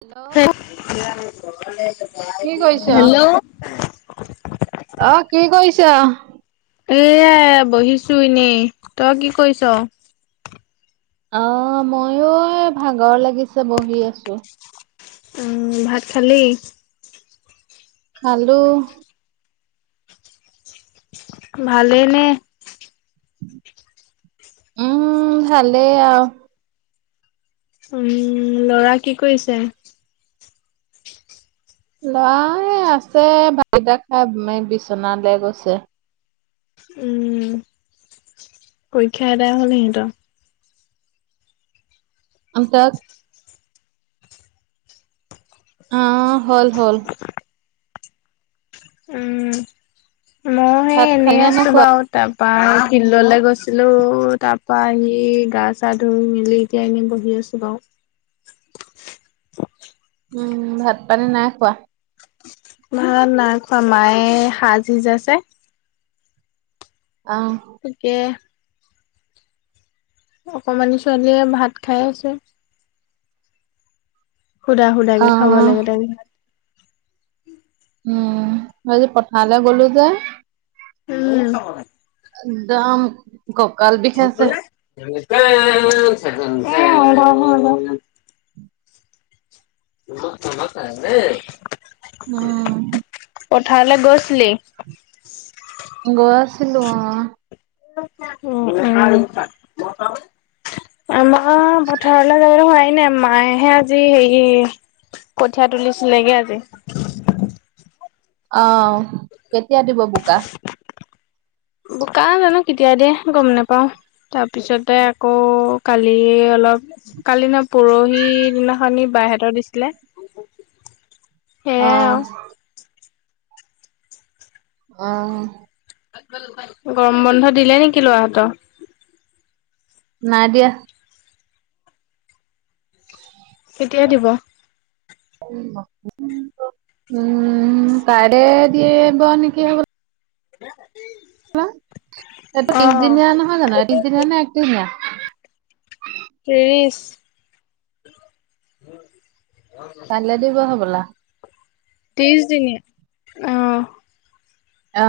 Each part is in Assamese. হেল্ল' কি কৰিছ? হেল্ল'। অ, কি কৰিছা? এয়া বহিছো এনেই, তই কি কৰিছো? অঁ ময়ো এ ভাগৰ লাগিছে বহি আছো। উম ভাত খালি? খালোঁ। ভালেই নে? উম ভালে আৰু। উম ল'ৰা কি কৰিছে? ল'ৰা আছে ভাত কেইটা খাই বিচনা লৈ গৈছে। উম, পৰীক্ষা এটাই হ'ল সিহঁতৰ? [inaudible] আ হ'ল-হ'ল। ভাত শুনি খালি নে নাই আছো বা খোৱা? তাৰপা ফিল্ডলৈ গৈছিলো তাৰ পৰা আহি গা-চা ধুই মেলি এতিয়া আমি বহি আছো বাও। উম, ভাত পানী নাই খোৱা। ভাত নাই খোৱা মায়ে সাজিজে আছে। অ। তাকে অকমানি ছোৱালীয়ে ভাত খাই আছে। সুধা-সুধা কে খাব লাগে অ তেন উম, মইযে পথাৰলে গলো যে। উম। একদম গ কাল দি [inaudible] উম পথাৰলৈ গৈছিলি? গৈ আছিলো অ। উ, উম আমাৰ পথাৰলৈ যাবলৈ হোৱাই নাই মায়েহে আজি হেৰি পঠিয়া তুলিছিলেগে আজি। অ, কেতিয়া দিব বোকা? বোকা জানো কেতিয়া দিয়ে, গম নেপাও। তাৰপিছতে আকৌ কালি অলপ কালি না পৰহি দিনাখনি বাইহঁতৰ দিছিলে। সেয়াই আহ। আৰু আহ। গৰম বন্ধ দিলে নেকি ল'ৰাহঁতৰ? নাই দিয়া। [inaudible] কেতিয়া দিব? উম, কাইলৈ দিয়ে ব, ন, কি হ [inaudible] অ ত্ৰিছদিনীয়া নহয় জানো, ত্ৰিছ দিনীয়া নে, একত্ৰিছদীনিয়া? ত্ৰিছ। [inaudible] কাইলৈ দিব হ'বলা। ত্ৰিছদিনীয়া, অ। অ।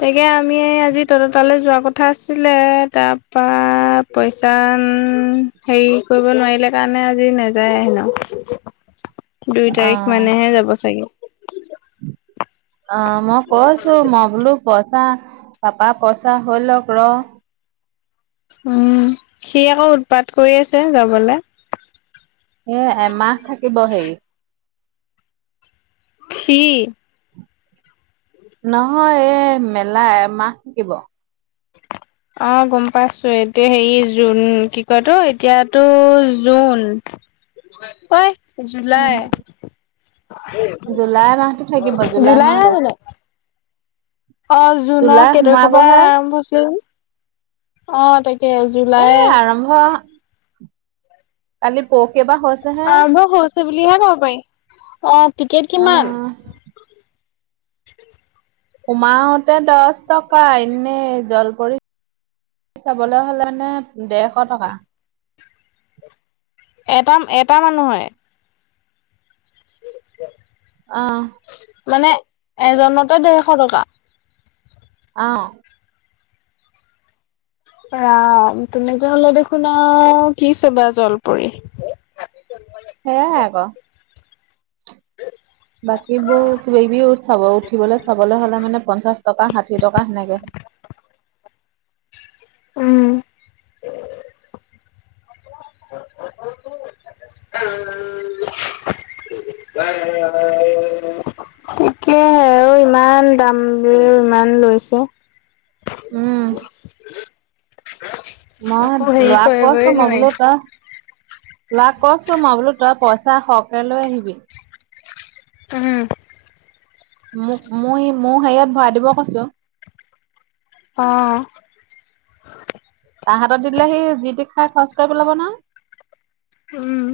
তাকে আমি আজি তহঁতৰ তালৈ যোৱা কথা কথা আছিলে, তাৰ পৰা পইচা হেৰি কৰিব নোৱাৰিলে কাৰণে আজি নাযায় হেনো। দুই তাৰিখ অহ মানেহে যাব চাগে। অ', মই কৈছোঁ, মই বোলো পইচা, পাপা পইচা হই লওক ৰ। উম্, সি আকৌ উৎপাত কৰি আছে যাবলৈ। এ, এমাহ থাকিব হেৰি। কি। নহয় এ, মেলা এমাহ থাকিব। অ', গম পাইছোঁ, এতিয়া হেৰি জুন কি কয় এইতো এতিয়াতো জুন। ঐ, জুলাই। উম জুলাই মাহটো থাকিব জুলাই নহয় মাহটো জানো। অ', জুনৰ জুলাই কেই তাৰিখৰ পৰা সোমাবহে আৰম্ভ হৈছিল, অ', তাকে। এ, জুলাই আৰম্ভ কালি পৰশিৰ পৰা হৈছে। অ', বই হৈছে বুলিহে কব পাৰি, অ', টিকেট কিমান। অহ [inaudible] সোমাওতে দহ টকা, এনে জলপৰিত চাবলৈ হ'লে মানে দেৰশ টকা। এটা, এটা মানুহৰে। [inaudible] অ', মানে, এজনতে দেৰশ টকা। অ', ৰাম, তেনেকে হ'লে দেখোন আৰু কি চাবা জলপৰি। সেয়াহে আকৌ। বাকীবোৰ কিবা-কিবি চাব উঠিবলৈ চাবলে হ'লে মানে, পঞ্চাশ টকা, ষাঠি টকা তেনেকে। উম্, [inaudible] [inaudible] তাকেও ইমান দাম ইমান লৈছেঁ। উম্, মই একো হেৰি ল'ৰাক কৰিবই কৈছোঁ, মই নোৱাৰি বোলো ত ল'ৰাক কৈছোঁ, মই বোলো তই পইচা সৰহকে লৈ আহিবি। উম্ মোক, মই মোৰ হেৰিয়ত ভৰাই দিব কৈছোঁ। অ', তাৰ হাতত দি দিলে, সি যি তি খাই, খৰচ কৰি পেলাব নহয়। উম্,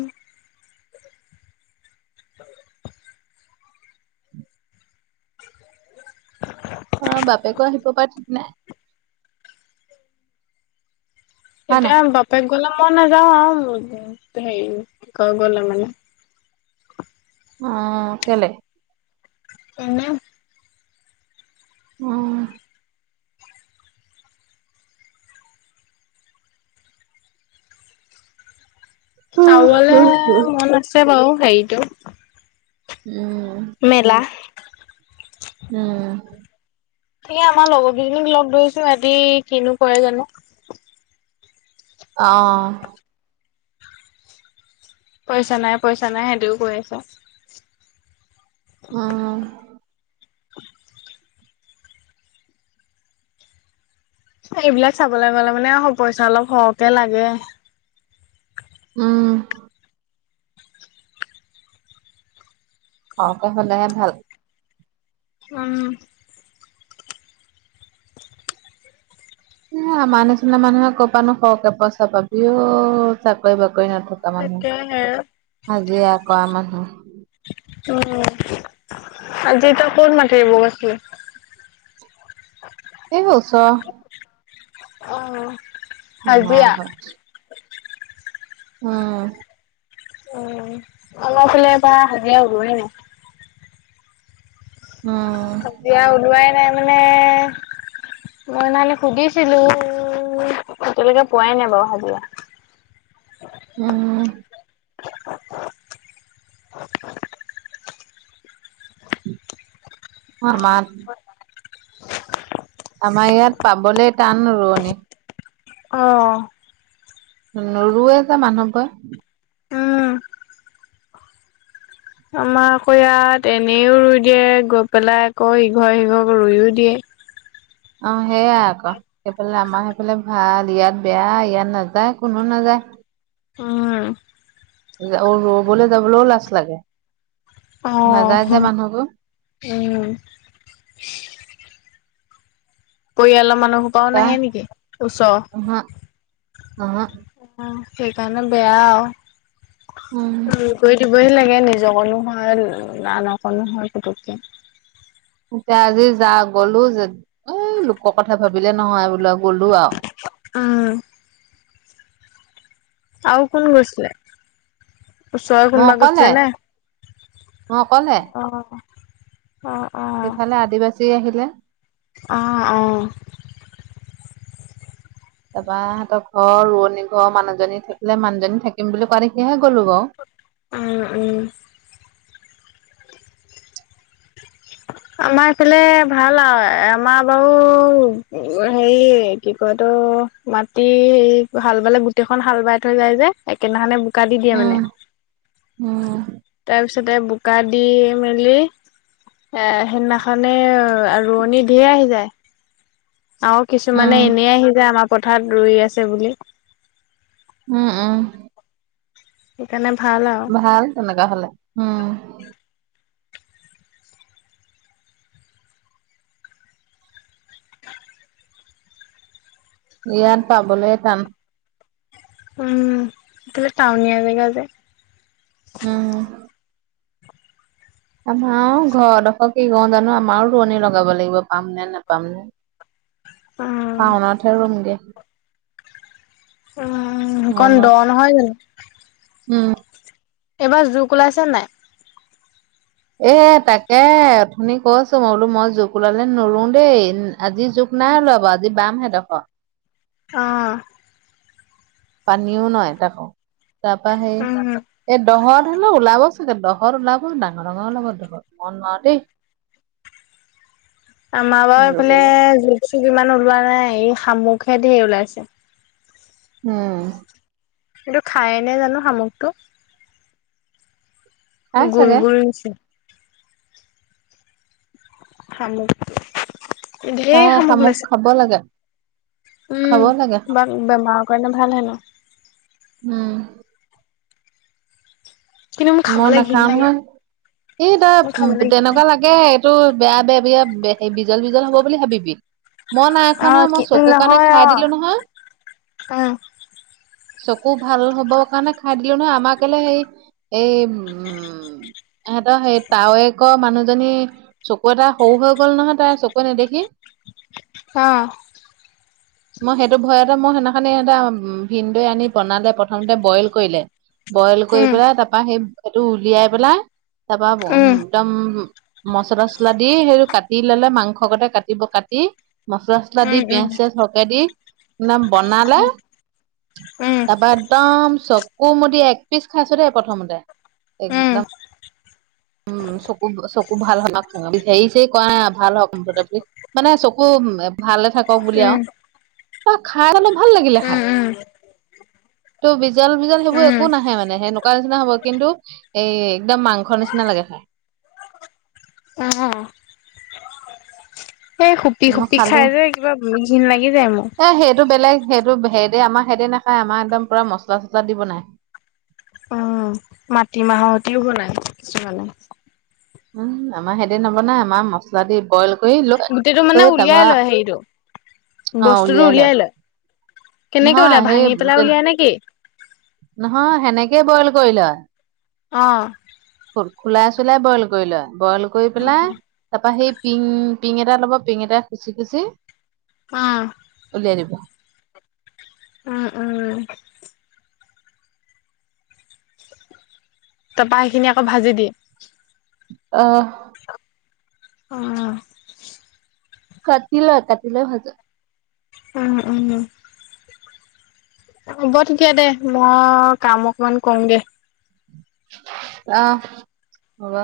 [inaudible] অ', বাপেকো আহিব পাৰে, ঠিক নাই। হয় নাই এতিয়া, বাপেক গ'লে, মই নাযাওঁ আৰু হেৰি কি কয়, গ'লে মানে অ', কেলে। এনেই। উম্। চাবলে উম মন আছে বাৰু হেৰিটো। উম্, মেলা। উম্, তাকে, আমাৰ লগৰ কেইজনীক লগ ধৰিছো, সিহঁতে কিনো কৰে জানো। অ' পইচা নাই, পইচা নাই, সিহঁতিও কৈ আছে। অ' এইবিলাক চাবলৈ গ'লে মানে, পইচা অলপ সৰহকে লাগে। উম। হওঁতে হ'লে হে ভাল। উম। এ, আমাৰ নিচিনা মানুহে ক'ৰ পৰা নো সৰহকে পইচা পাবিও, চাকৰি বাকৰি নথকা। মানুহ, তাকেহে হাজিৰা কৰা মানুহ। উম, আজি তই ক'ত মাতিৰুব গৈছিলি? এই ওচৰৰ। অহ' মামা ঘৰতচ উম। উম, আমাৰ এই ফালে এইবাৰ হাজিৰা ওলোৱাই নাই। উম। এতিয়া ওলোৱাই নাই, মানে। মই হেইদিনাখন সুধিছিলো, এতিয়ালৈকে পোৱাই নাই বাৰু, হাজিৰা। উম। [unintelligible] আমাত আমাৰ ইয়াত পাবলৈ টান, ৰুৱনী। অ' নোৰোৱে যে, মানুহবোৰে। উম আমাৰ আকৌ ইয়াত এনেও ৰুই দিয়ে, গৈ পেলাই আকৌ ইঘৰে সিঘৰক ৰুইও দিয়ে। অ' সেইয়াই আকৌ। সেইফালে, আমাৰ সেইফালে ভাল। ইয়াত বেয়া, ইয়াত নাযায়, কোনো নাযায়। উম। ৰু'বলৈ, যাবলৈও লাজ লাগে। নাযায় যে অহ' মানুহবোৰ উম। পৰিয়ালৰ মানুহ সোপাও এতিয়া নাহে নেকি, ওচৰৰ? উহু উহু অ' সেইকাৰণে বেয়া আৰু। উম। কৰি দিবই লাগে, নিজকনো হয় আনকণো হয় পুটুককৈ। এতিয়া আজি যা গ'লো যে এই লোকৰ কথা ভাবিলে নহয় বোলো গ'লো আৰু। উম। আৰু কোন গৈছিলে? ওচৰে মই কোনোবা গৈছিলে অকলে নে মই অকলে অ' অ' সেইফালে আদিবাসী আহিলে। অ' অ' তাৰাপা সিহঁতৰ ঘৰ ৰুৱনী ঘৰ মানুহজনী থাকিলে, মানুহজনী থাকিম বুলি কোৱাৰ দেখিহে গ'লো বাৰু। উম, উম। [inaudible] আমাৰ এইফালে ভাল আৰু আমাৰ বাৰু হেৰি কি কয় এইতো মাটি হাল বালে গোটেইখন হাল বাই থৈ যায় যে একেইদিনাখনে বোকা দি দিয়ে উম মানে। উম। তাৰপিছতে, বোকা দি মেলি। এ হেইদিনাখনে ৰুৱনী ঢেৰ আহি যায়। আৰু কিছুমানে উম এনেই আহি যায়, আমাৰ পথাৰত ৰুই আছে বুলি। উম উম। সেইকাৰণে ভাল আৰু। ভাল তেনেকা হ'লে, উম। ইয়াত পাবলৈ টান। উম, তুমি টাউনীয়া জেগাৰ যে। উম। আমাৰ ঘৰ ডখৰ কি কৰোঁ জানো? আমাৰো ৰোৱনি লগাব লাগিব, পাম নে নেপাম। উম টাউনতহে ৰুমগে। উম, অকণ দ শাওনত নহয় জানো? উম। এইবাৰ জোক ওলাইছে নে নাই? এ তাকেই, অথনি কৈছোঁ, মই বোলো মই জোক ওলালে নোৰোও দেই। আজি জোক নাই ওলোৱা বাৰু, আজি বাম সেইডোখৰ। অ'। পানীও নাই তাকো, তাৰ পৰা সেই উম এই দহত হেনো ওলাব চাগে, দহৰ ওলাব ডাঙৰ ডাঙৰ ওলাব দহত, মই নোৱাৰো দেই। [inaudible] আমাৰ বাৰু এইফালে মাৰিবলে জোক চোক ইমান ওলোৱা নাই, এই শামুকহে ধেৰ ওলাইছে। উম। কিন্তু খাইনে জানো শামুকটো। খাই গোল চাগে গোল হৈছে। শামুক। ধেৰ খাই শামুক ওলাইছে, খাব লাগে খাব উম, লাগে শামুক। বা বেমাৰৰ কাৰণে ভাল হয় ন। উম। কিন্তু মোৰ মই খাবলৈ ঘিণ নাখাও লাগে নহয়, ই তই মোৰ খাবলৈ ঘিণ তেনেকুৱা লাগে। লাগ তাকেহে এইটো বেয়া দে দেৰিয়া বিজল বিজল হ'ব বুলি ভাবিবি। মই নাই অ খোৱা নহয়, মই কি উম চকুৰ কাৰণে নহয় অ খাই দিলোঁ নহয়। উম চকু ভাল হ'ব কাৰণে খাই দিলোঁ নহয়, আমাৰ কেলে হেৰি এই উম, এহঁতৰ সেই তাৱেকৰ মানুহজনী চকু এটা সৰু হৈ গ'ল নহয় তাইৰ চকুৰে নেদেখি! অ'। মই সেইটো ভয়তে মই সেইদিনাখনি এটা ভিন দৈ আনি বনালে, প্ৰথমতে বইল কৰিলে। বইল কৰি উম পেলাই, তাৰপা সেই সেইটো উলিয়াই পেলাই, তাৰপা উম একদম মচলা চচলা দি সেইটো কাটি ল'লে, মাংসৰ গতে কাটিব, কাটি মচলা চচলা দি, পিয়াঁজ উম চিয়াজ সৰহকে দি নাম বনালে, উম তাৰপা একদম চকুমুদি একপিচ খাইছোঁ দেই প্ৰথমতে, উম উম একদম। উম চকু চকু ভাল হয়, [unintelligible] হেৰি চেৰী কৰাই ভাল হওক মুঠতে। মানে চকু ভালে থাকক বুলি আৰু। উম ত' খাই অলপ ভাল লাগিলে উম খাই। উম ত' বিজাল বিজাল সেইবোৰ উম একো নাহে মানে, সেনেকুৱা নিচিনা হ'ব, কিন্তু এই একদম মাংসৰ নিচিনা লাগে খাই। অহ। এই সুপি মই সুপি খাই যে, কিবা ঘিন লাগি যায় মোৰ। এই সেইটো বেলেগ। সেইটো সেইদে, আমাৰ সেইদে নেখায়, আমাৰ একদম মছলা চচলা দি বনাই। মাটিমাহৰ সতিও বনায় কিছুমানে। উম, আমাৰ হেইতে নবনাই, আমাৰ মছলা দি বইল কৰি গোটেইটো মানে লৈ উলিয়াই তাৰপা, লয় হেৰিটো অ' উলিয়াই লয়। কেনেকে নহয় উলিয়াই সেই ভাঙি পেলাই তে উলিয়াই নেকি নহয় সেনেকেই বইল কৰি লয়। অ'। খোল খোলাই চুলাই বইল কৰি লয়, বইল কৰি পেলাই তাৰপা সেই পিং পিং এটা ল'ব, পিং এটা খুচি খুচি আ। উলিয়াই দিব। উম, উম। তাৰপা সেইখিনি আকৌ ভাজি দিয়ে। অ'। উম। কাটিলৈ কাটিলৈ ভাজে। উম, উম। হ'ব তেতিয়া দে, মই কাম অকমান কৰুম দে। অ' হ'ব।